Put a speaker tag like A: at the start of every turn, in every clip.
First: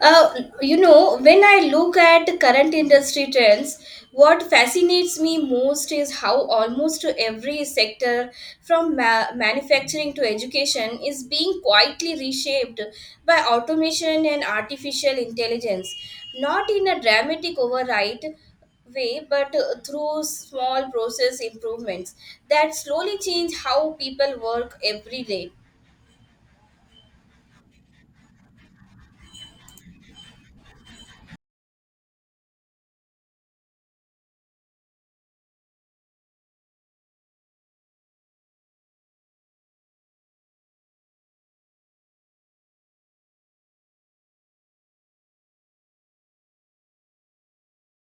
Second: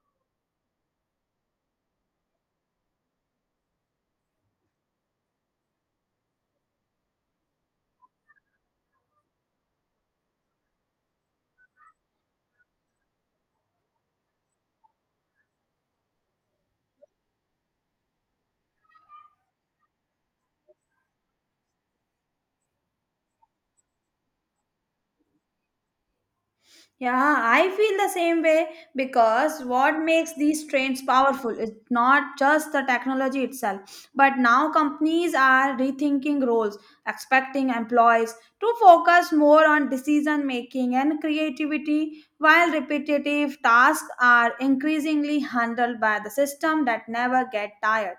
A: Uh, when I look at current industry trends, what fascinates me most is how almost every sector, from manufacturing to education, is being quietly reshaped by automation and artificial intelligence. Not in a dramatic override way, but through small process improvements that slowly change how people work every day.
B: Yeah, I feel the same way because what makes these trains powerful is not just the technology itself, but now companies are rethinking roles, expecting employees to focus more on decision making and creativity, while repetitive tasks are increasingly handled by the system that never get tired.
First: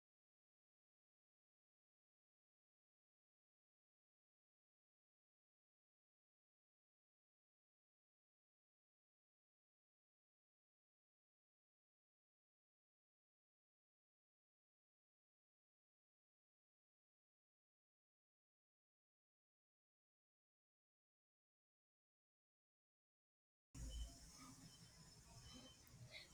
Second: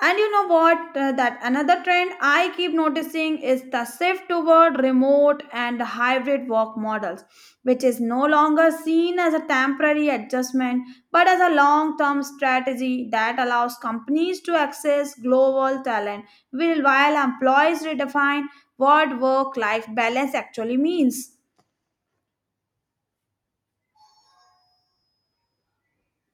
B: And you know what? That another trend I keep noticing is the shift toward remote and hybrid work models, which is no longer seen as a temporary adjustment but as a long term strategy that allows companies to access global talent while employees redefine what work life balance actually means.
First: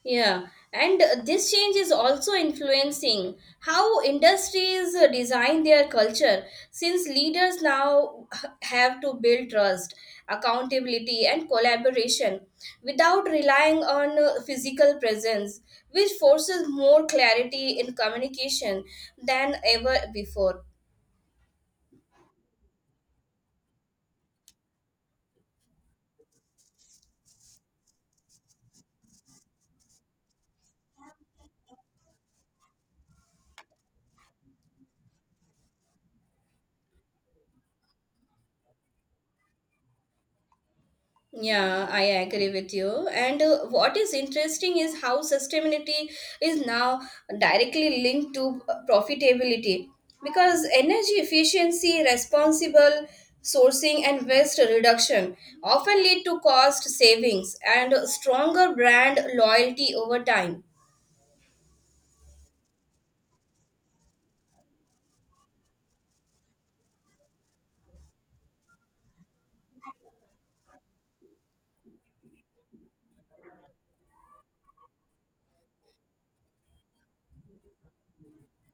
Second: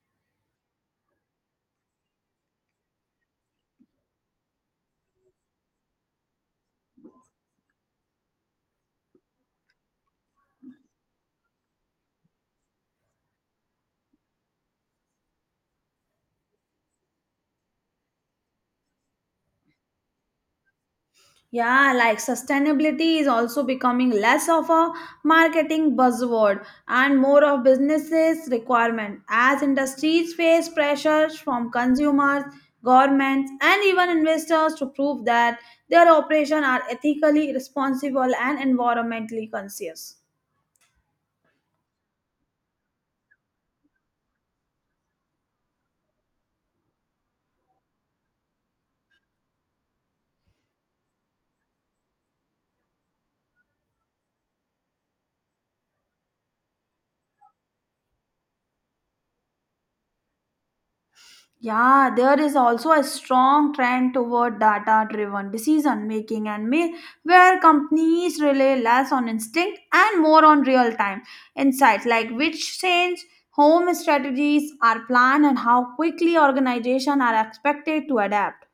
A: Yeah, and this change is also influencing how industries design their culture since leaders now have to build trust, accountability, and collaboration without relying on physical presence, which forces more clarity in communication than ever before.
B: Yeah, like sustainability is also becoming less of a marketing buzzword and more of businesses requirement as industries face pressures from consumers, governments and even investors to prove that their operations are ethically responsible and environmentally conscious.
A: Yeah, I agree with you. And what is interesting is how sustainability is now directly linked to profitability because energy efficiency, responsible sourcing, and waste reduction often lead to cost savings and stronger brand loyalty over time.
B: Yeah, there is also a strong trend toward data driven decision making and may where companies rely less on instinct and more on real time insights like which change home strategies are planned and how quickly organizations are expected to adapt.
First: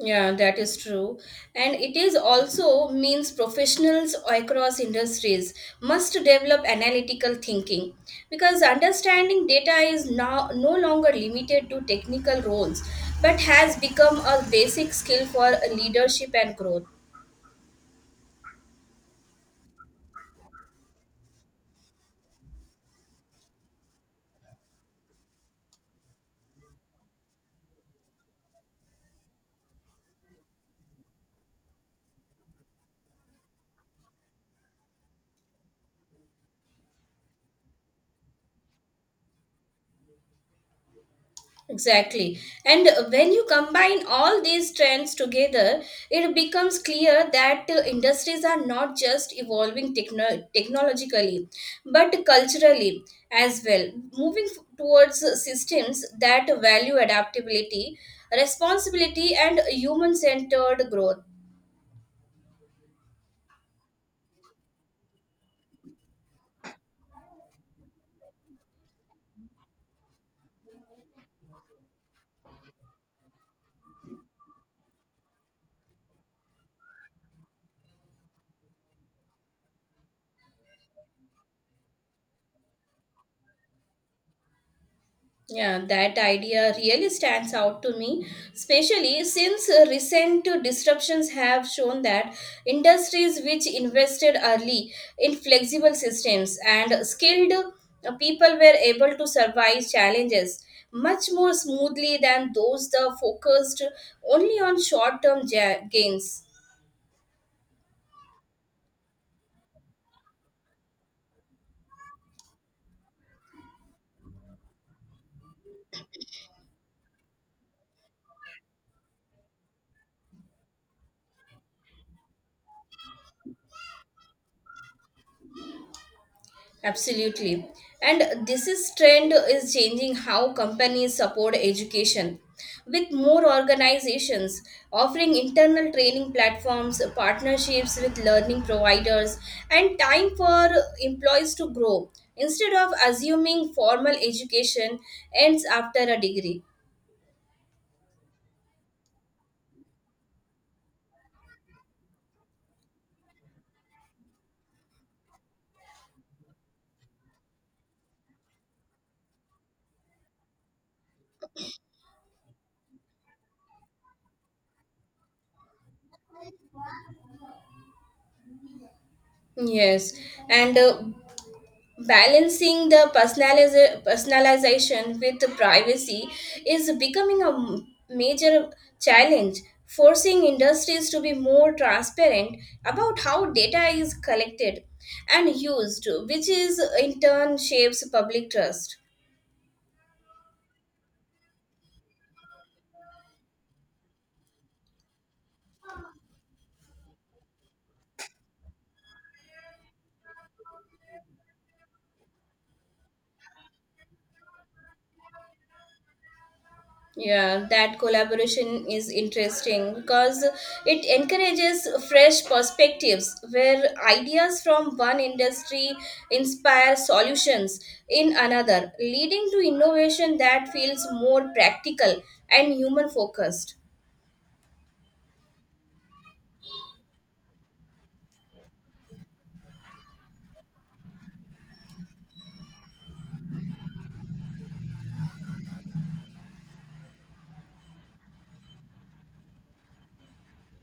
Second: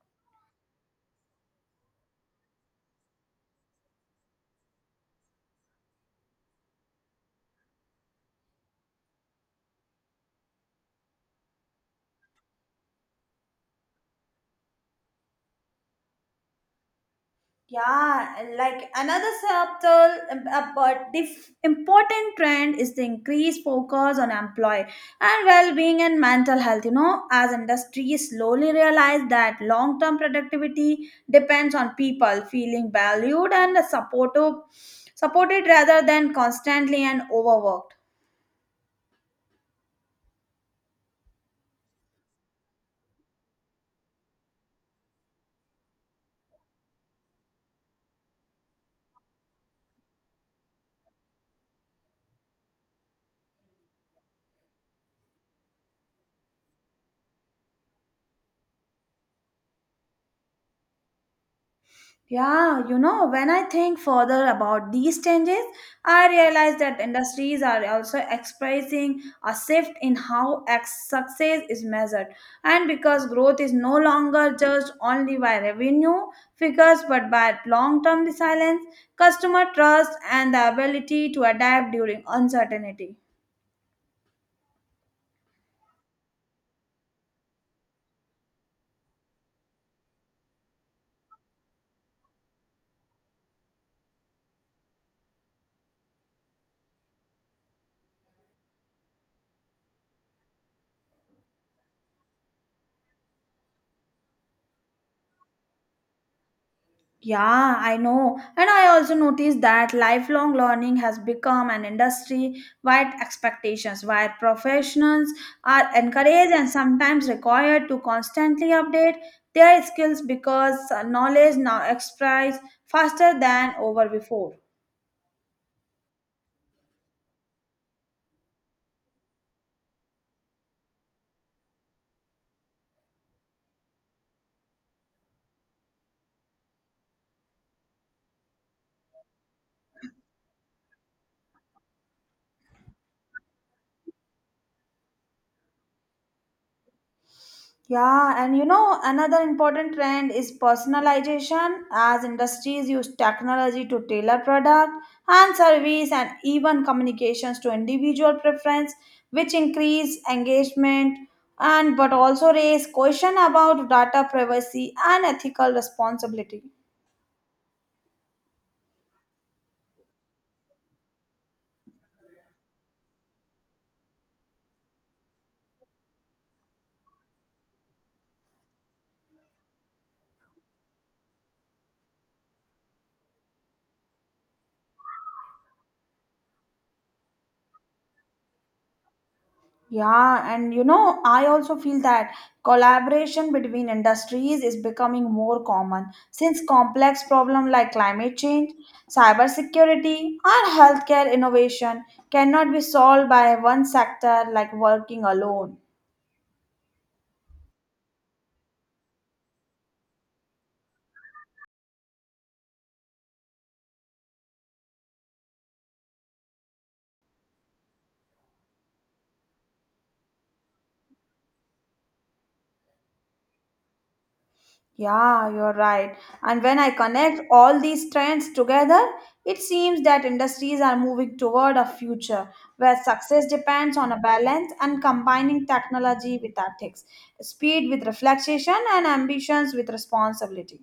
A: Yeah, that is true. And it is also means professionals across industries must develop analytical thinking because understanding data is now no longer limited to technical roles but has become a basic skill for leadership and growth.
B: Yeah, like another subtle but important trend is the increased focus on employee and well-being and mental health. You know, as industries slowly realize that long-term productivity depends on people feeling valued and supported rather than constantly and overworked.
A: Exactly. And when you combine all these trends together, it becomes clear that industries are not just evolving technologically, but culturally as well, moving towards systems that value adaptability, responsibility, and human centered growth.
B: Yeah, you know, when I think further about these changes, I realize that industries are also experiencing a shift in how success is measured. And because growth is no longer judged only by revenue figures but by long term resilience, customer trust, and the ability to adapt during uncertainty.
A: Yeah, that idea really stands out to me, especially since recent disruptions have shown that industries which invested early in flexible systems and skilled people were able to survive challenges much more smoothly than those that focused only on short term gains.
B: Yeah, I know. And I also noticed that lifelong learning has become an industry wide expectations where professionals are encouraged and sometimes required to constantly update their skills because knowledge now expands faster than over before.
A: Absolutely. And this is trend is changing how companies support education with more organizations offering internal training platforms, partnerships with learning providers and time for employees to grow instead of assuming formal education ends after a degree.
B: Yeah, and you know, another important trend is personalization as industries use technology to tailor product and service and even communications to individual preference, which increase engagement and but also raise question about data privacy and ethical responsibility.
A: Yes, and balancing the personalization with privacy is becoming a major challenge forcing industries to be more transparent about how data is collected and used which is in turn shapes public trust.
B: Yeah, and you know, I also feel that collaboration between industries is becoming more common since complex problems like climate change, cybersecurity, and healthcare innovation cannot be solved by one sector like working alone.
A: Yeah, that collaboration is interesting because it encourages fresh perspectives where ideas from one industry inspire solutions in another, leading to innovation that feels more practical and human focused.
B: Yeah, you're right. And when I connect all these trends together, it seems that industries are moving toward a future where success depends on a balance and combining technology with ethics, speed with reflection, and ambitions with responsibility.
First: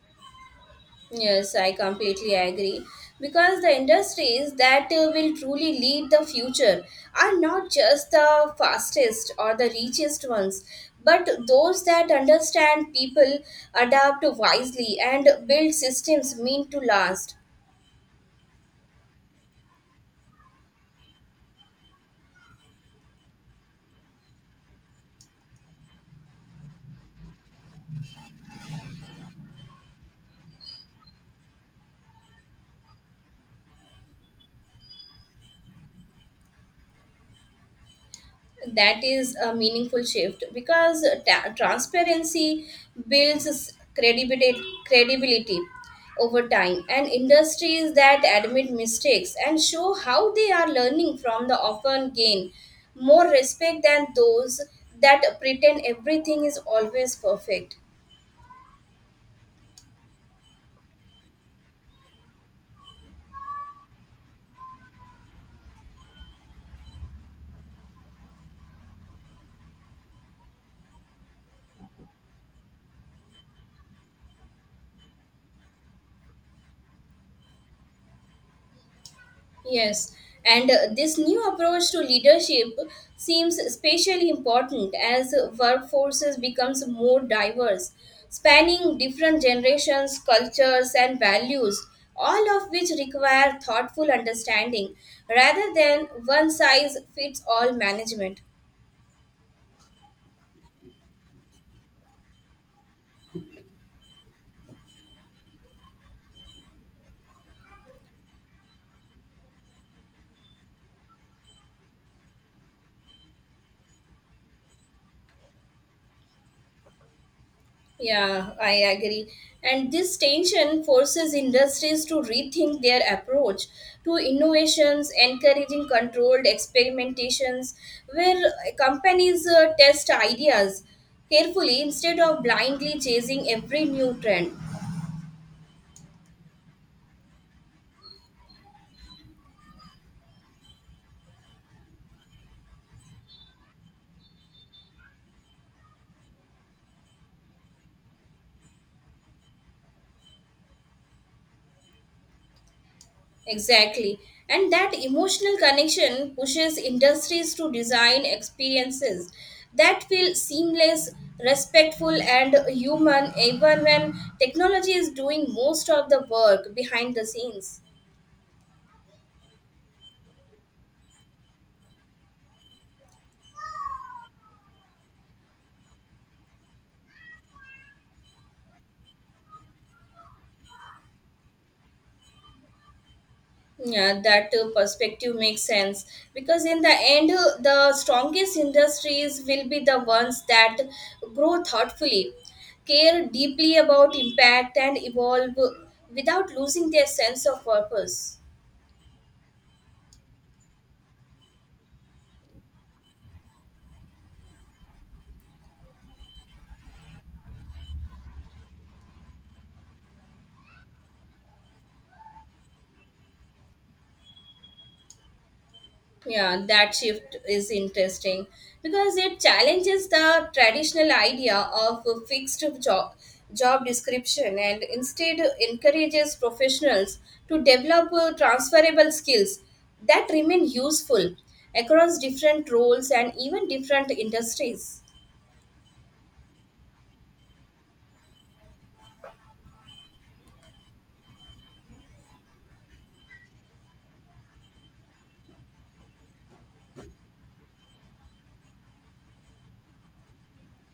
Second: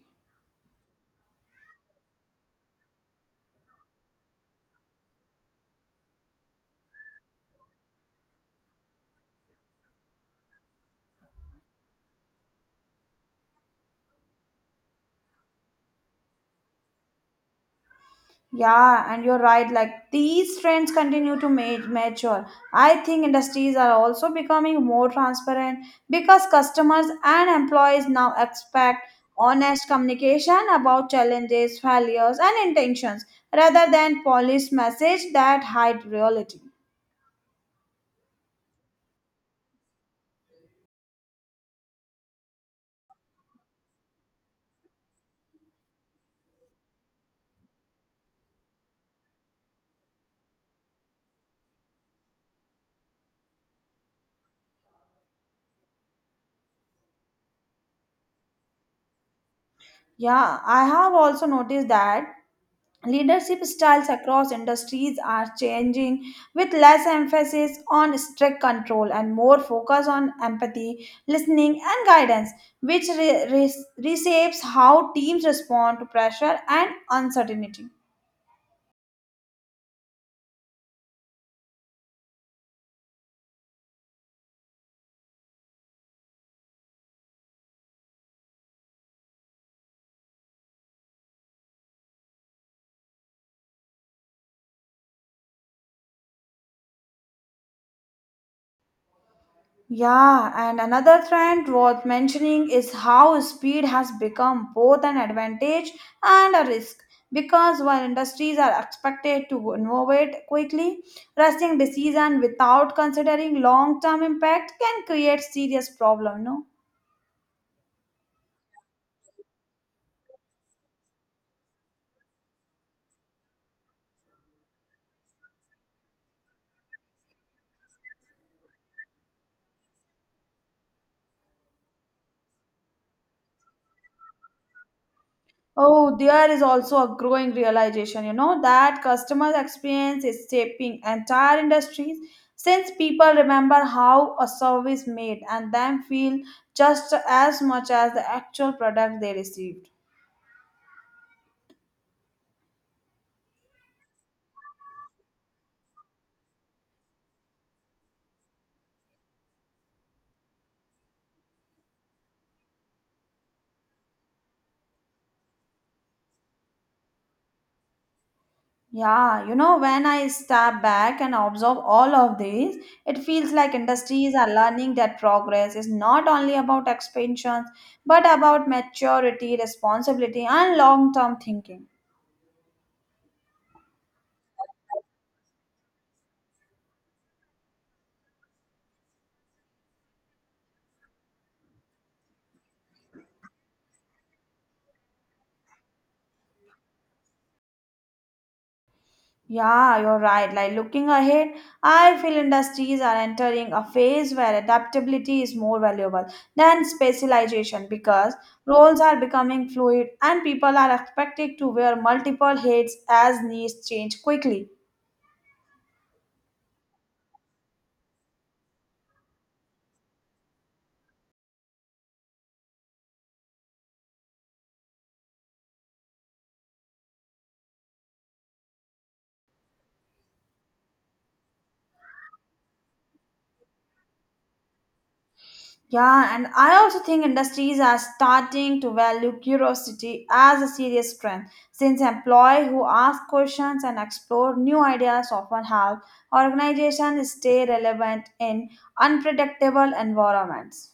A: Yes, I completely agree. Because the industries that will truly lead the future are not just the fastest or the richest ones, but those that understand people, adapt wisely, and build systems meant to last.
B: Yeah, and you're right. Like these trends continue to mature. I think industries are also becoming more transparent because customers and employees now expect honest communication about challenges, failures, and intentions rather than polished message that hide reality.
A: That is a meaningful shift because transparency builds credibility credibility over time and industries that admit mistakes and show how they are learning from the often gain more respect than those that pretend everything is always perfect.
B: Yeah, I have also noticed that leadership styles across industries are changing with less emphasis on strict control and more focus on empathy, listening, and guidance, which reshapes how teams respond to pressure and uncertainty.
A: Yes, and this new approach to leadership seems especially important as workforces becomes more diverse, spanning different generations, cultures, and values, all of which require thoughtful understanding rather than one size fits all management.
B: Yeah, and another trend worth mentioning is how speed has become both an advantage and a risk. Because while industries are expected to innovate quickly, rushing decisions without considering long term impact can create serious problem. No?
A: Yeah, I agree. And this tension forces industries to rethink their approach to innovations, encouraging controlled experimentations where companies test ideas carefully instead of blindly chasing every new trend.
B: Oh, there is also a growing realization, you know, that customer experience is shaping entire industries since people remember how a service made and then feel just as much as the actual product they received.
A: Exactly. And that emotional connection pushes industries to design experiences that feel seamless, respectful, and human, even when technology is doing most of the work behind the scenes.
B: Yeah, you know, when I step back and observe all of this, it feels like industries are learning that progress is not only about expansions, but about maturity, responsibility, and long term thinking.
A: Yeah, that perspective makes sense because in the end, the strongest industries will be the ones that grow thoughtfully, care deeply about impact, and evolve without losing their sense of purpose.
B: Yeah, you're right. Like looking ahead, I feel industries are entering a phase where adaptability is more valuable than specialization because roles are becoming fluid and people are expected to wear multiple hats as needs change quickly.
A: Yeah, that shift is interesting because it challenges the traditional idea of a fixed job description and instead encourages professionals to develop transferable skills that remain useful across different roles and even different industries.
B: Yeah, and I also think industries are starting to value curiosity as a serious strength since employees who ask questions and explore new ideas often help organizations stay relevant in unpredictable environments.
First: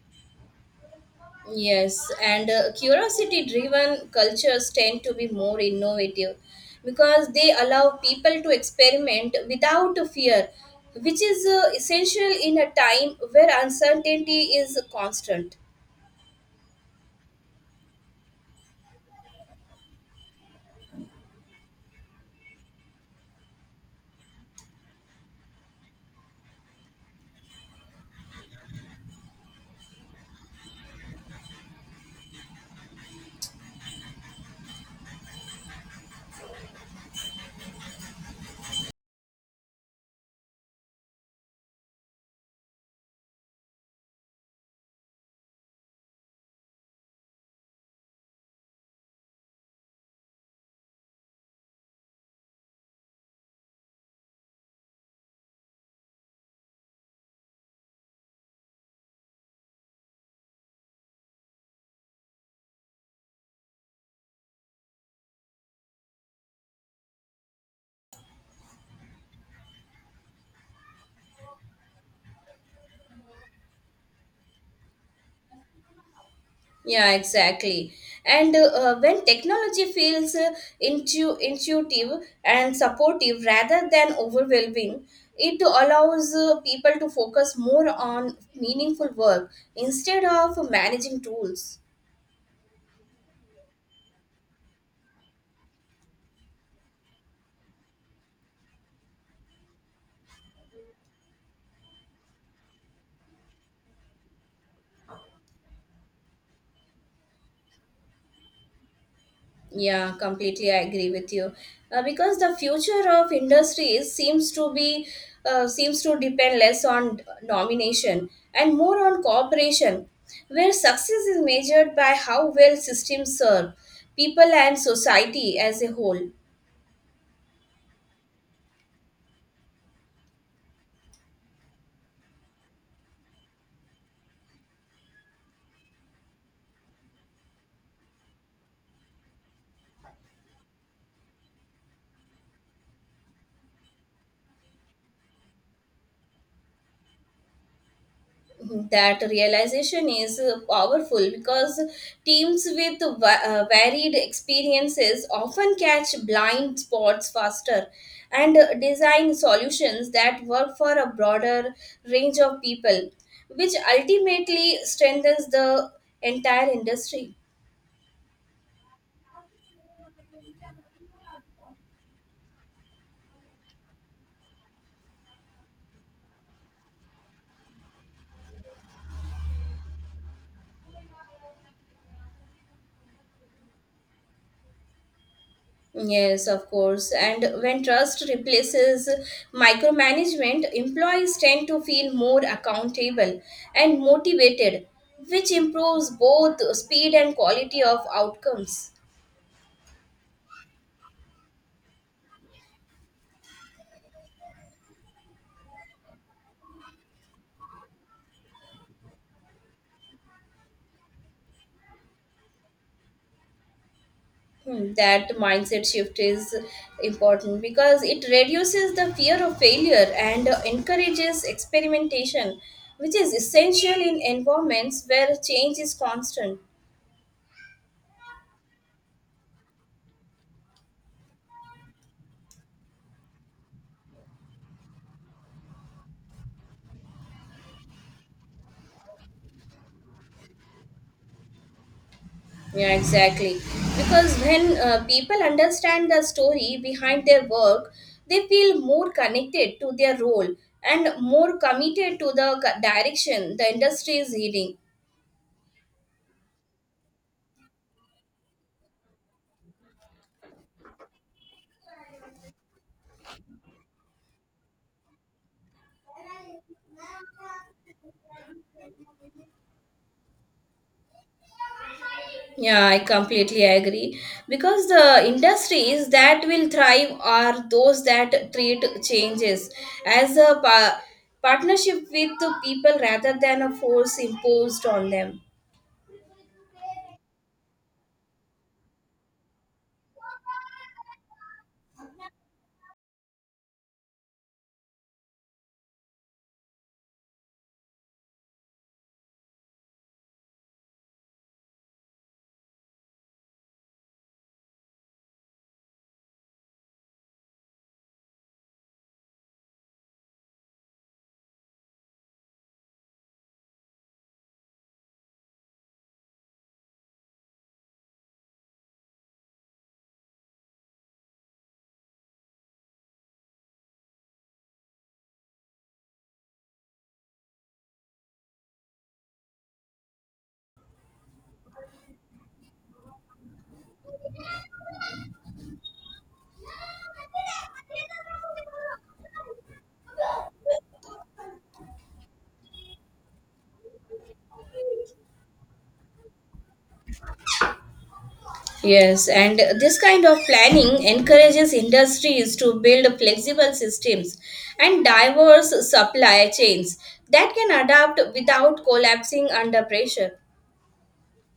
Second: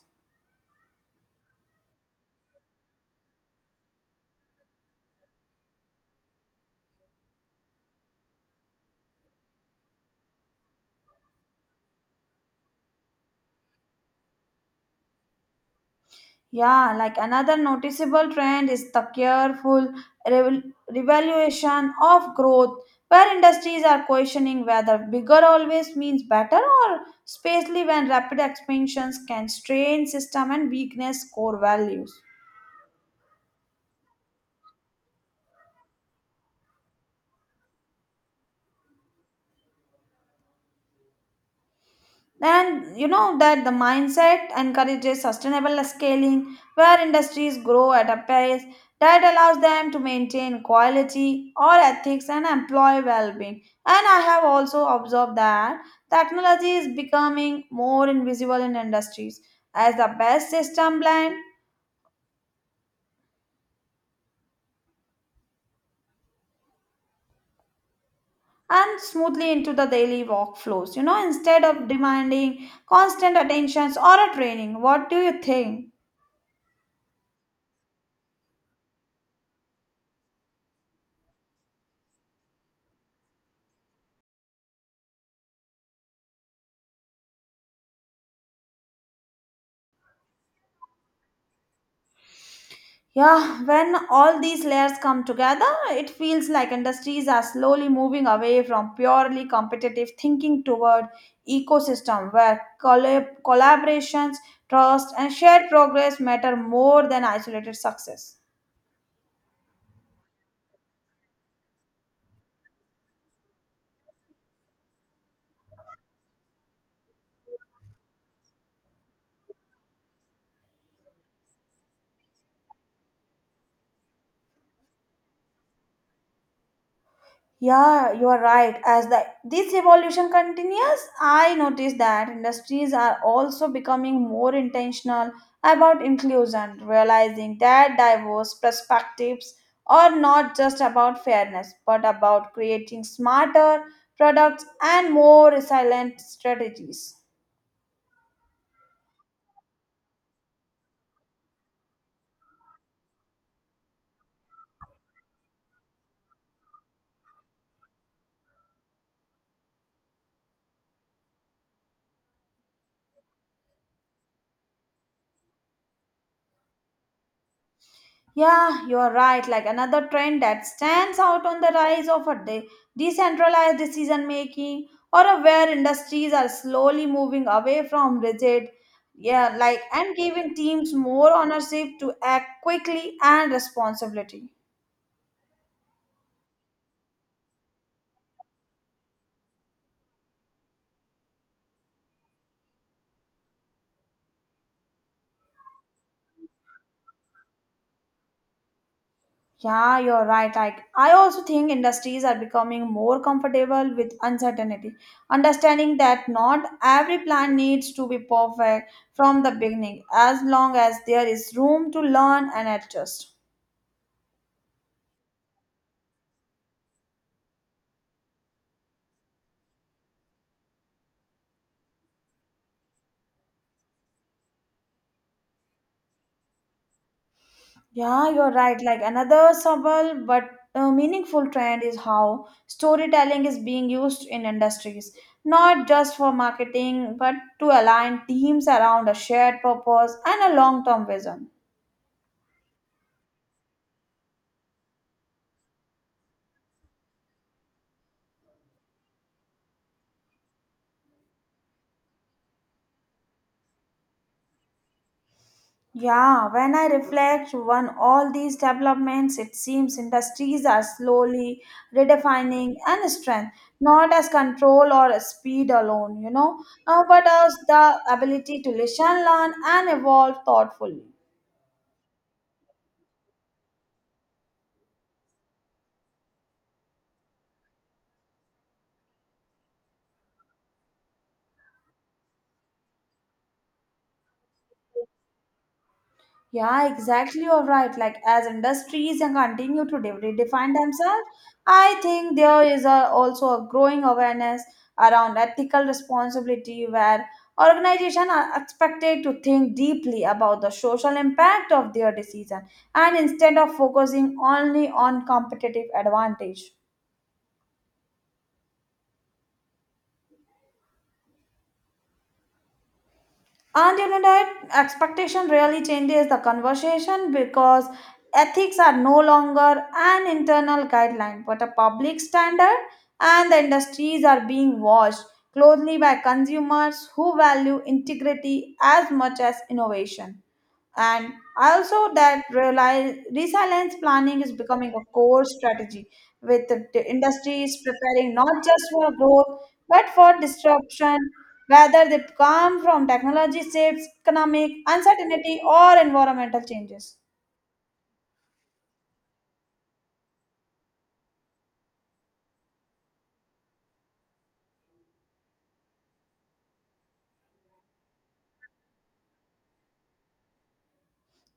A: Yes, and curiosity driven cultures tend to be more innovative because they allow people to experiment without fear, which is essential in a time where uncertainty is constant.
B: Yeah, like another noticeable trend is the careful reval- revaluation of growth, where industries are questioning whether bigger always means better or especially when rapid expansions can strain system and weakness core values. And you know that the mindset encourages sustainable scaling where industries grow at a pace that allows them to maintain quality or ethics and employee well-being. And I have also observed that technology is becoming more invisible in industries as the best system blend and smoothly into the daily workflows, you know, instead of demanding constant attentions or a training. What do you think?
A: Yeah, exactly. And when technology feels intuitive and supportive rather than overwhelming, it allows people to focus more on meaningful work instead of managing tools.
B: Yeah, when all these layers come together, it feels like industries are slowly moving away from purely competitive thinking toward ecosystem where collaborations, trust and shared progress matter more than isolated success.
A: Yeah, completely. I agree with you. Because the future of industries seems to be seems to depend less on nomination and more on cooperation, where success is measured by how well systems serve people and society as a whole.
B: Yeah, you are right. As the this evolution continues, I notice that industries are also becoming more intentional about inclusion, realizing that diverse perspectives are not just about fairness, but about creating smarter products and more resilient strategies.
A: That realization is powerful because teams with varied experiences often catch blind spots faster and design solutions that work for a broader range of people, which ultimately strengthens the entire industry.
B: Yeah, you are right. Like another trend that stands out on the rise of a decentralized decision making or a where industries are slowly moving away from rigid, yeah, like and giving teams more ownership to act quickly and responsibility.
A: Yes, of course. And when trust replaces micromanagement, employees tend to feel more accountable and motivated, which improves both speed and quality of outcomes.
B: Yeah, you're right. Like I also think industries are becoming more comfortable with uncertainty, understanding that not every plan needs to be perfect from the beginning, as long as there is room to learn and adjust.
A: Hmm, that mindset shift is important because it reduces the fear of failure and encourages experimentation, which is essential in environments where change is constant.
B: Yeah, you're right. Like another subtle but meaningful trend is how storytelling is being used in industries, not just for marketing, but to align teams around a shared purpose and a long-term vision.
A: Yeah, exactly. Because when people understand the story behind their work, they feel more connected to their role and more committed to the direction the industry is heading.
B: Yeah, when I reflect on all these developments, it seems industries are slowly redefining and strength, not as control or speed alone, you know, but as the ability to listen, learn, and evolve thoughtfully.
A: Yeah, I completely agree. Because the industries that will thrive are those that treat changes as a partnership with the people rather than a force imposed on them.
B: Yeah, exactly. You're right. Like as industries and continue to redefine themselves, I think there is a, also a growing awareness around ethical responsibility where organizations are expected to think deeply about the social impact of their decision and instead of focusing only on competitive advantage. And you know that expectation really changes the conversation because ethics are no longer an internal guideline but a public standard, and the industries are being watched closely by consumers who value integrity as much as innovation. And I also that realize resilience planning is becoming a core strategy with the industries preparing not just for growth but for disruption, whether they come from technology shifts, economic uncertainty or environmental changes.
A: Yes, and this kind of planning encourages industries to build flexible systems and diverse supply chains that can adapt without collapsing under pressure.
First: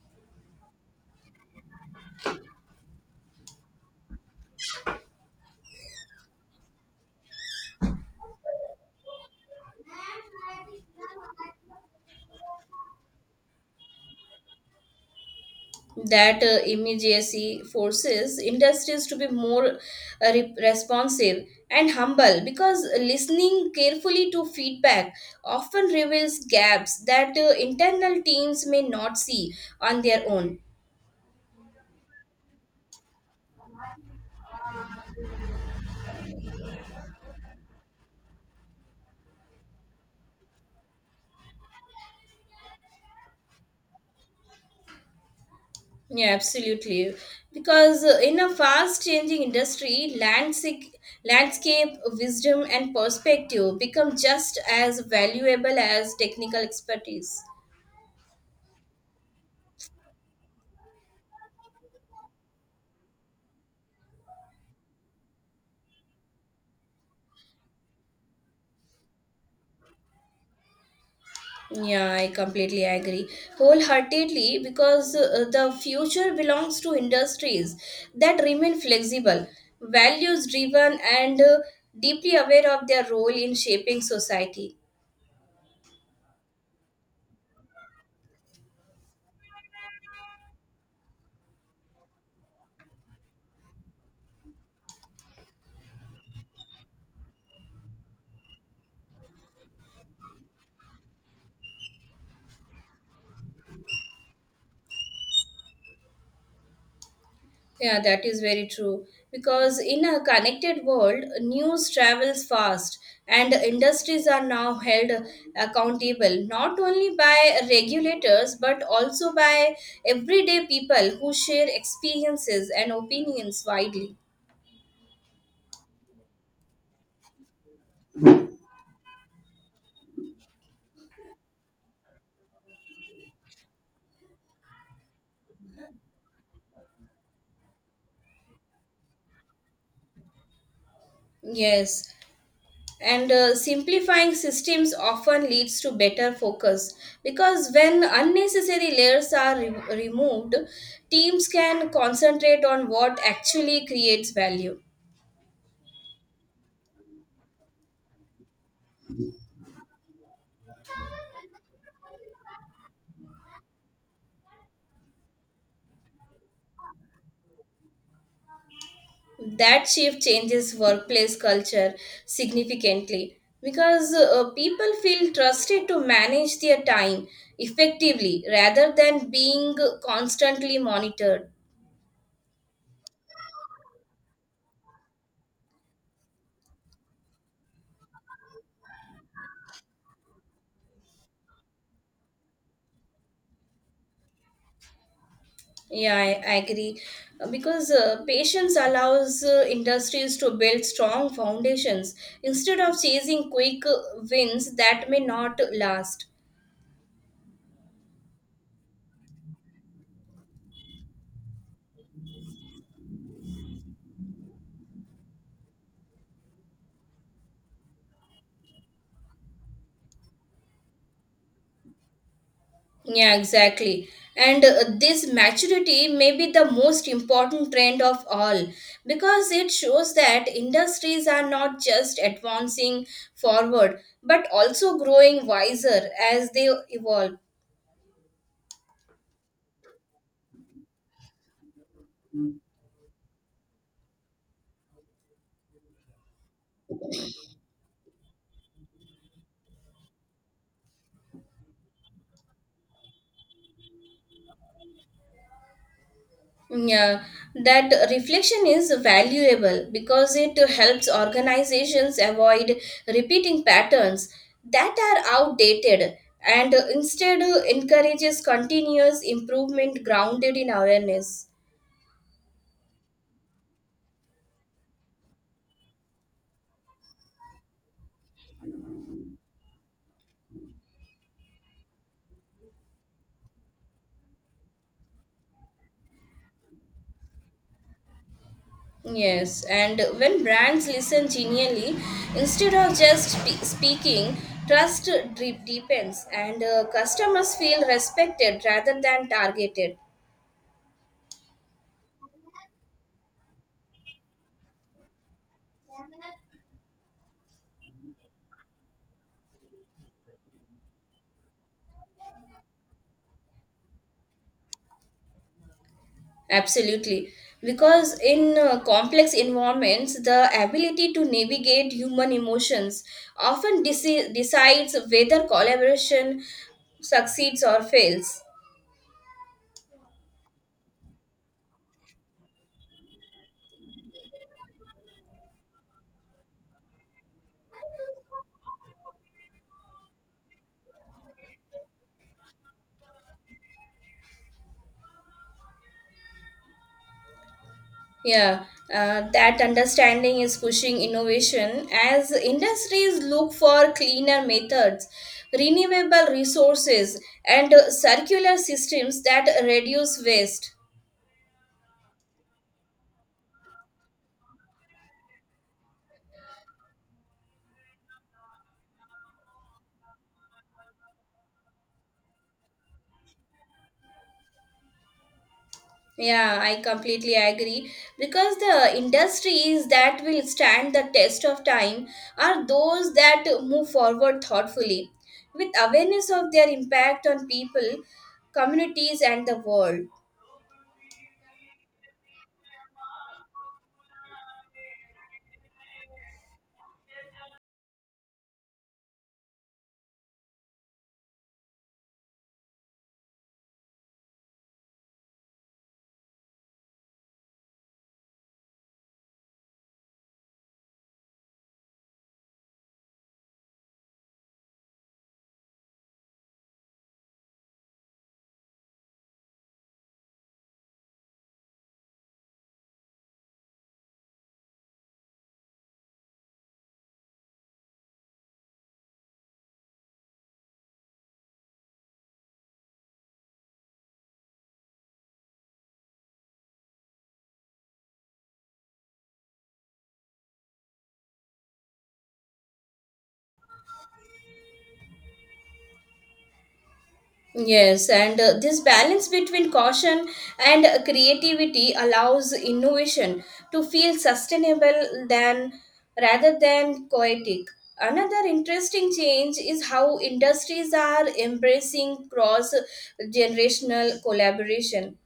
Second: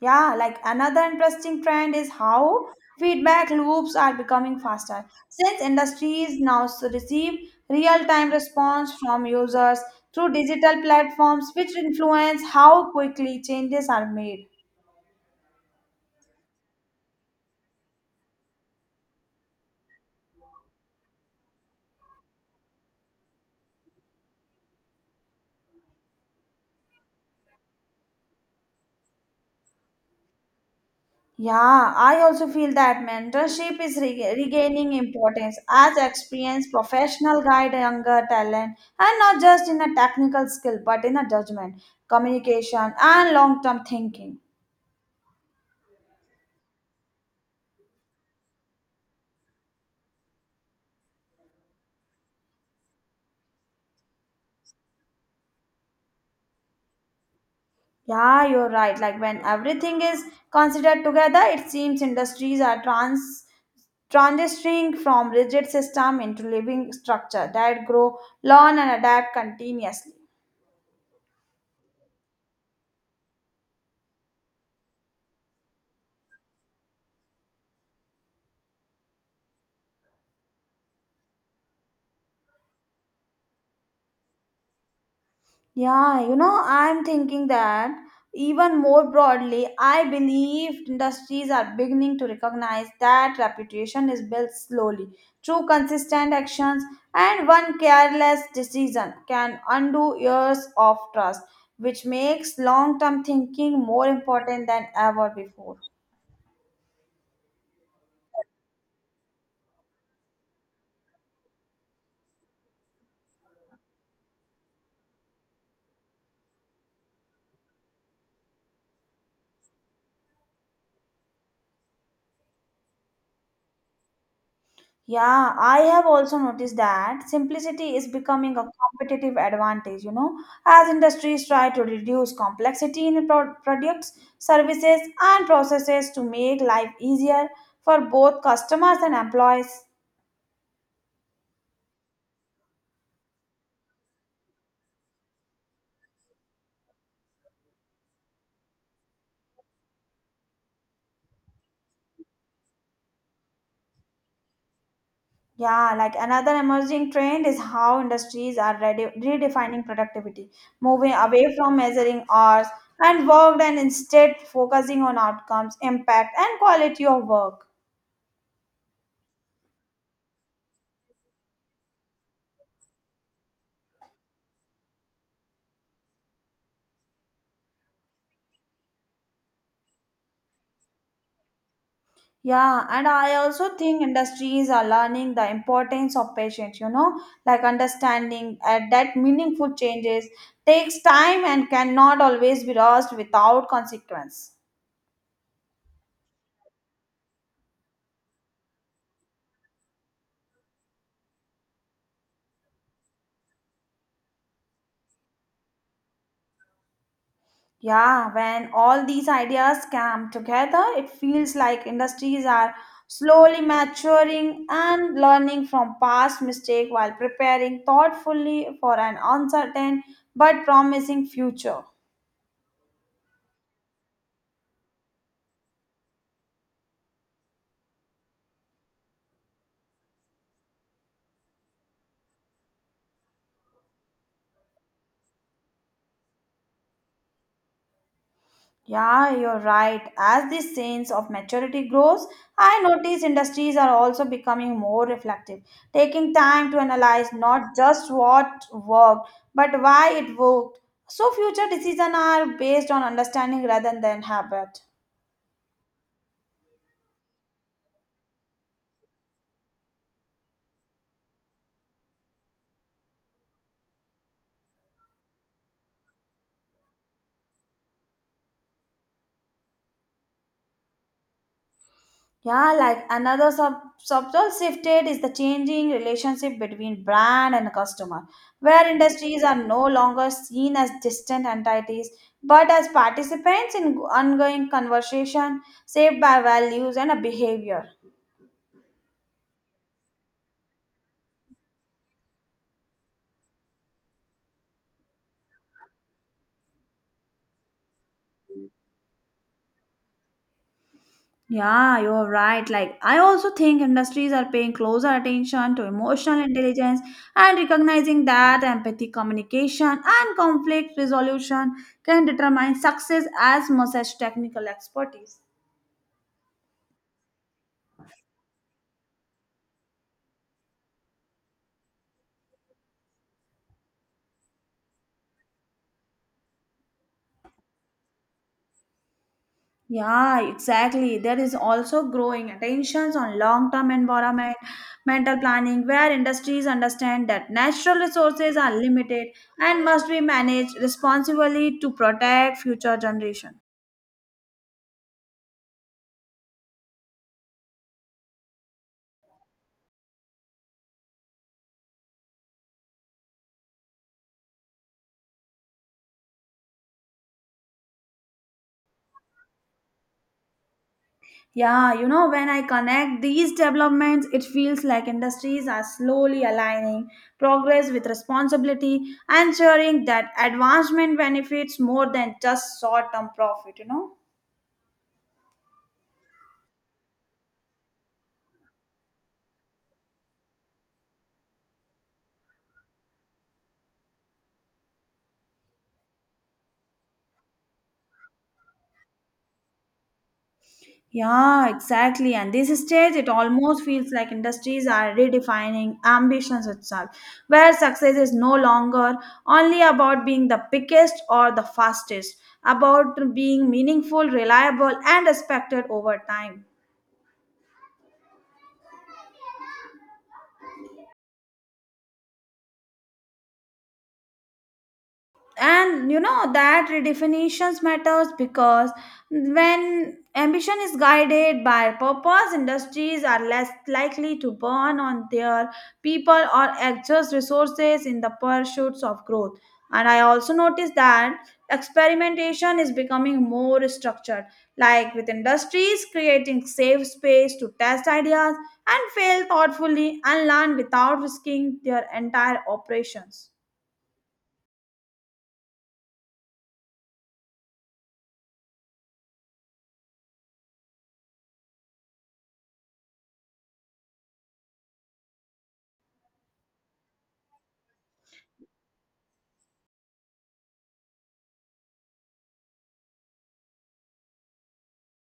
B: Yeah, like another interesting trend is how feedback loops are becoming faster. Since industries now receive real-time response from users through digital platforms, which influence how quickly changes are made.
A: That immediacy forces industries to be more responsive and humble because listening carefully to feedback often reveals gaps that internal teams may not see on their own.
B: Yeah, I also feel that mentorship is regaining importance as experienced professional guide younger talent, and not just in a technical skill, but in a judgment, communication, and long-term thinking.
A: Yeah, absolutely. Because in a fast changing industry, landscape, wisdom, and perspective become just as valuable as technical expertise.
B: Yeah, you're right. Like when everything is considered together, it seems industries are transitioning from rigid system into living structure that grow, learn and adapt continuously.
A: Yeah, I completely agree wholeheartedly because the future belongs to industries that remain flexible, values driven, and deeply aware of their role in shaping society.
B: Yeah, you know, I'm thinking that even more broadly, I believe industries are beginning to recognize that reputation is built slowly through consistent actions, and one careless decision can undo years of trust, which makes long term thinking more important than ever before.
A: Yeah, that is very true. Because in a connected world, news travels fast, and industries are now held accountable not only by regulators but also by everyday people who share experiences and opinions widely.
B: Yeah, I have also noticed that simplicity is becoming a competitive advantage, you know, as industries try to reduce complexity in products, services, and processes to make life easier for both customers and employees.
A: Yes, and simplifying systems often leads to better focus because when unnecessary layers are removed, teams can concentrate on what actually creates value.
B: Yeah, like another emerging trend is how industries are redefining productivity, moving away from measuring hours and worked and instead focusing on outcomes, impact, and quality of work.
A: That shift changes workplace culture significantly because people feel trusted to manage their time effectively rather than being constantly monitored.
B: Yeah, and I also think industries are learning the importance of patience, you know, like understanding that meaningful changes takes time and cannot always be rushed without consequence.
A: Yeah, I agree. Because patience allows industries to build strong foundations instead of chasing quick wins that may not last.
B: Yeah, when all these ideas come together, it feels like industries are slowly maturing and learning from past mistakes while preparing thoughtfully for an uncertain but promising future.
A: Yeah, exactly. And this maturity may be the most important trend of all because it shows that industries are not just advancing forward but also growing wiser as they evolve.
B: Yeah, you're right. As this sense of maturity grows, I notice industries are also becoming more reflective, taking time to analyze not just what worked, but why it worked. So future decisions are based on understanding rather than habit.
A: Yeah, that reflection is valuable because it helps organizations avoid repeating patterns that are outdated and instead encourages continuous improvement grounded in awareness.
B: Yeah, like another subtle shifted is the changing relationship between brand and customer, where industries are no longer seen as distant entities but as participants in ongoing conversation shaped by values and a behavior.
A: Yes, and when brands listen genuinely, instead of just speaking, trust deepens and customers feel respected rather than targeted.
B: Yeah, you're right. Like, I also think industries are paying closer attention to emotional intelligence and recognizing that empathy, communication, and conflict resolution can determine success as much as technical expertise.
A: Absolutely. Because in complex environments, the ability to navigate human emotions often decides whether collaboration succeeds or fails.
B: Yeah, exactly. There is also growing attentions on long-term environment, mental planning, where industries understand that natural resources are limited and must be managed responsibly to protect future generation.
A: Yeah, that understanding is pushing innovation as industries look for cleaner methods, renewable resources, and circular systems that reduce waste.
B: Yeah, you know, when I connect these developments, it feels like industries are slowly aligning progress with responsibility, ensuring that advancement benefits more than just short-term profit, you know.
A: Yeah, I completely agree because the industries that will stand the test of time are those that move forward thoughtfully with awareness of their impact on people, communities, and the world.
B: Yeah, exactly. And this stage, it almost feels like industries are redefining ambitions itself, where success is no longer only about being the biggest or the fastest, about being meaningful, reliable, and respected over time. And you know that redefinitions matters because when ambition is guided by purpose, industries are less likely to burn on their people or exhaust resources in the pursuits of growth. And I also noticed that experimentation is becoming more structured, like with industries creating safe space to test ideas and fail thoughtfully and learn without risking their entire operations.
A: Yes, and this balance between caution and creativity allows innovation to feel sustainable than rather than chaotic. Another interesting change is how industries are embracing cross generational collaboration,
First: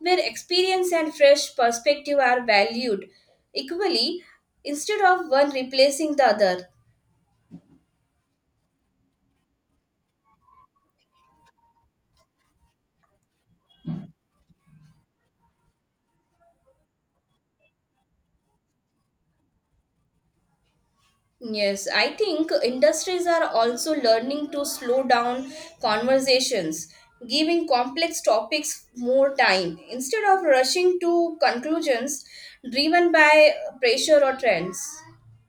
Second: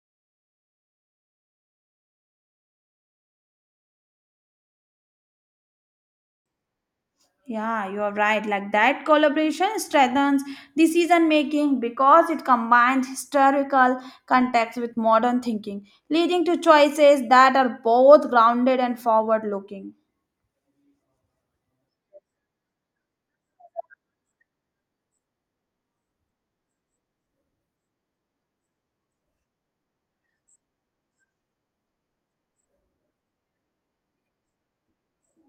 A: where experience and fresh perspective are valued equally instead of one replacing the other.
B: Yeah, you're right. Like that collaboration strengthens decision making because it combines historical context with modern thinking, leading to choices that are both grounded and forward looking.
A: Yes, I think industries are also learning to slow down conversations, giving complex topics more time instead of rushing to conclusions driven by pressure or trends.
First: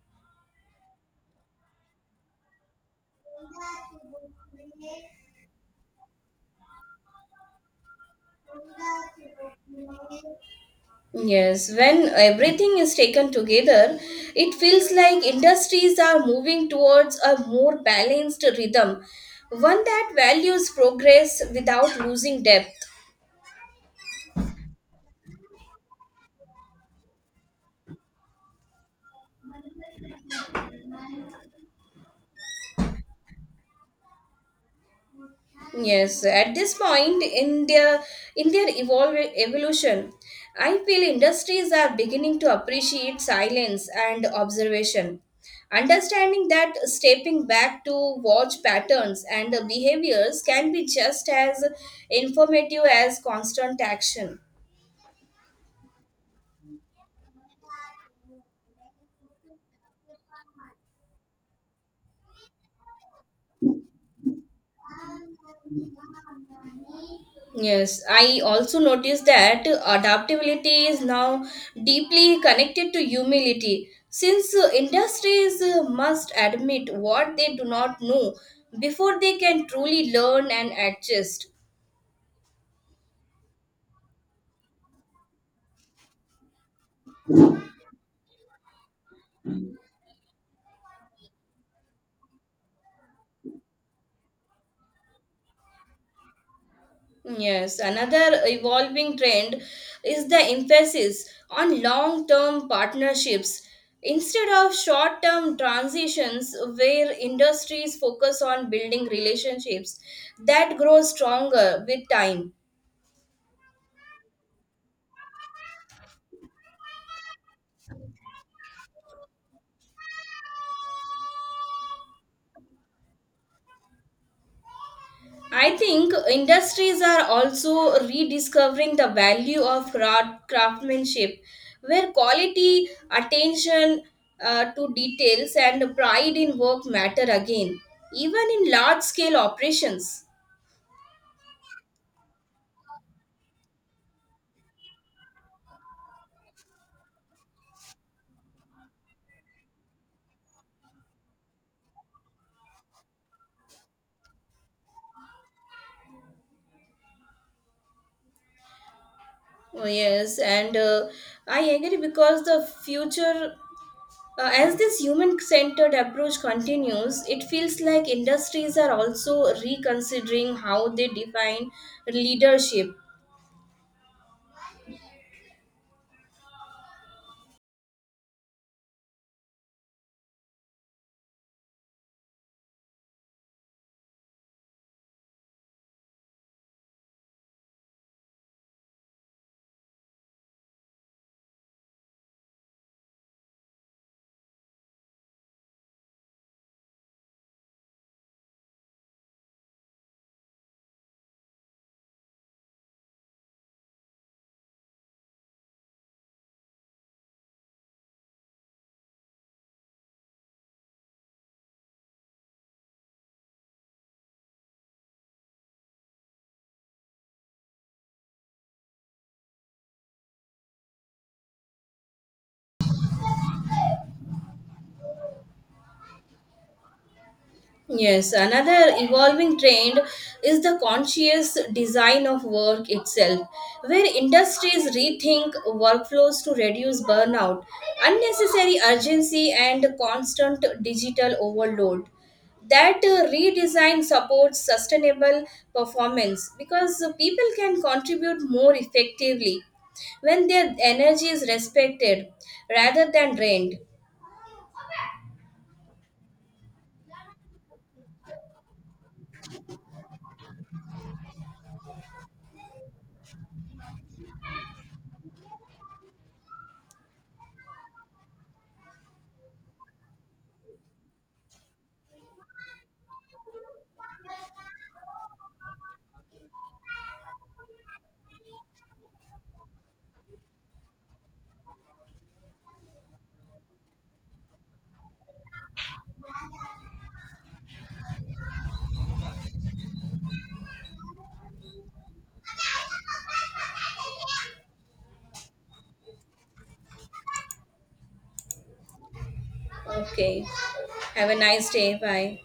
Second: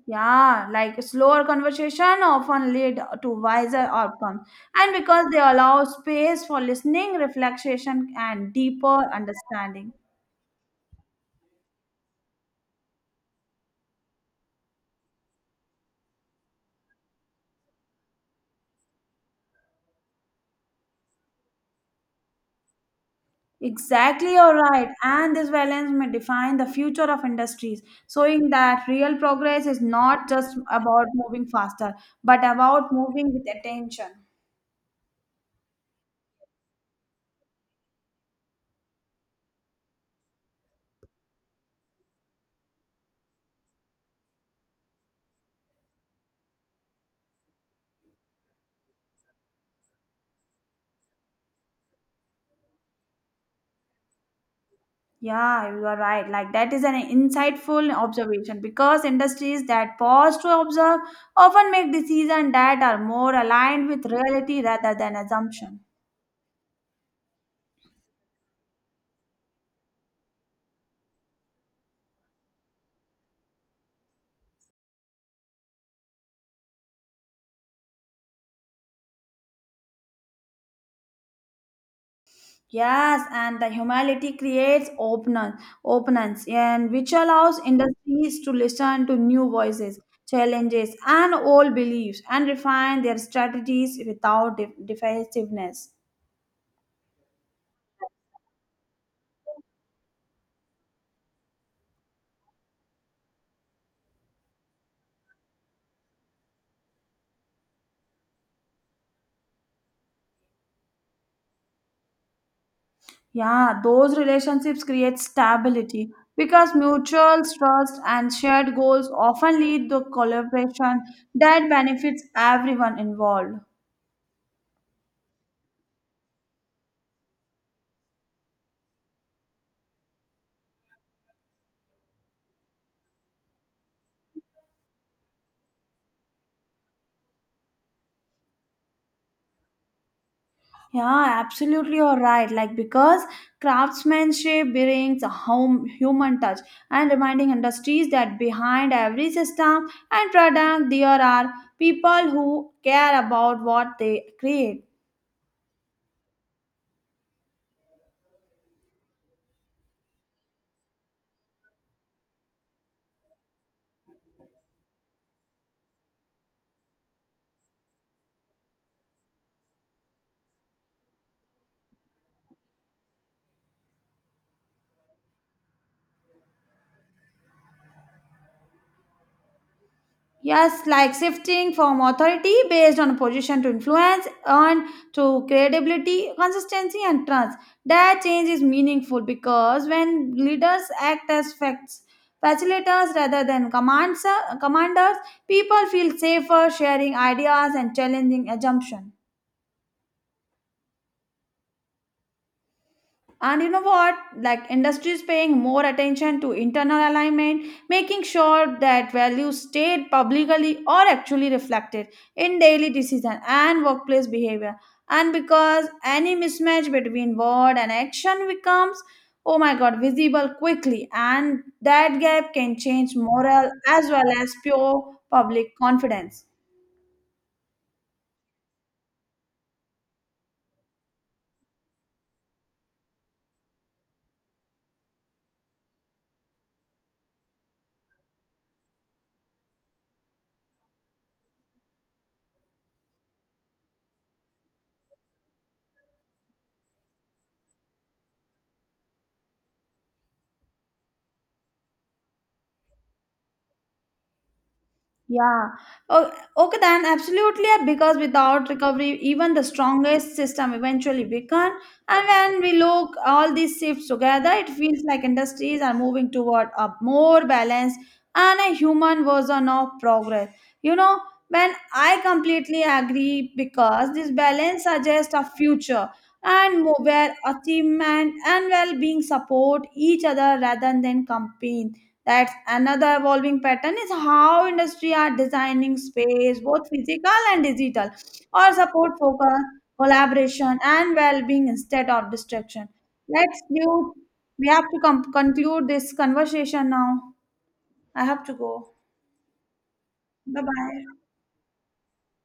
B: Yeah, like slower conversation often lead to wiser outcomes, and because they allow space for listening, reflection, and deeper understanding.
A: Yes, when everything is taken together, it feels like industries are moving towards a more balanced rhythm, one that values progress without losing depth.
B: Exactly, you're right. And this violence may define the future of industries, showing that real progress is not just about moving faster, but about moving with attention.
A: Yes, at this point in their evolution, I feel industries are beginning to appreciate silence and observation. Understanding that stepping back to watch patterns and behaviors can be just as informative as constant action.
B: Yeah, you are right. Like that is an insightful observation because industries that pause to observe often make decisions that are more aligned with reality rather than assumption.
A: Yes, I also noticed that adaptability is now deeply connected to humility since industries must admit what they do not know before they can truly learn and adjust.
B: Yes, and the humility creates openness, and which allows industries to listen to new voices, challenges, and old beliefs, and refine their strategies without defensiveness.
A: Yes, another evolving trend is the emphasis on long term partnerships instead of short term transitions where industries focus on building relationships that grow stronger with time.
B: Yeah, those relationships create stability because mutual trust and shared goals often lead to collaboration that benefits everyone involved.
A: I think industries are also rediscovering the value of craftsmanship, where quality, attention to details, and pride in work matter again, even in large scale operations.
B: Yeah, absolutely, you're right. Like, because craftsmanship brings a home human touch and reminding industries that behind every system and product, there are people who care about what they create.
A: Oh, yes, and I agree because the future, as this human centered approach continues, it feels like industries are also reconsidering how they define leadership.
B: Yes, like shifting from authority based on position to influence, earn to credibility, consistency, and trust. That change is meaningful because when leaders act as facilitators rather than commanders, people feel safer sharing ideas and challenging assumptions. And you know what, like industry is paying more attention to internal alignment, making sure that values stated publicly are actually reflected in daily decision and workplace behavior. And because any mismatch between word and action becomes oh my god visible quickly, and that gap can change morale as well as pure public confidence.
A: Yes, another evolving trend is the conscious design of work itself, where industries rethink workflows to reduce burnout, unnecessary urgency, and constant digital overload. That redesign supports sustainable performance because people can contribute more effectively when their energy is respected rather than drained.
B: Yeah. Oh, okay, then absolutely. Yeah, because without recovery, even the strongest system eventually weaken. And when we look all these shifts together, it feels like industries are moving toward a more balanced and a human version of progress. You know, when I completely agree because this balance suggests a future and where achievement and well-being support each other rather than compete. That's another evolving pattern is how industry are designing space, both physical and digital, or support focus, collaboration, and well-being instead of destruction. Let's do. We have to conclude this conversation now. I have to go.
A: Okay,
B: Bye bye.
A: have a nice day. Bye.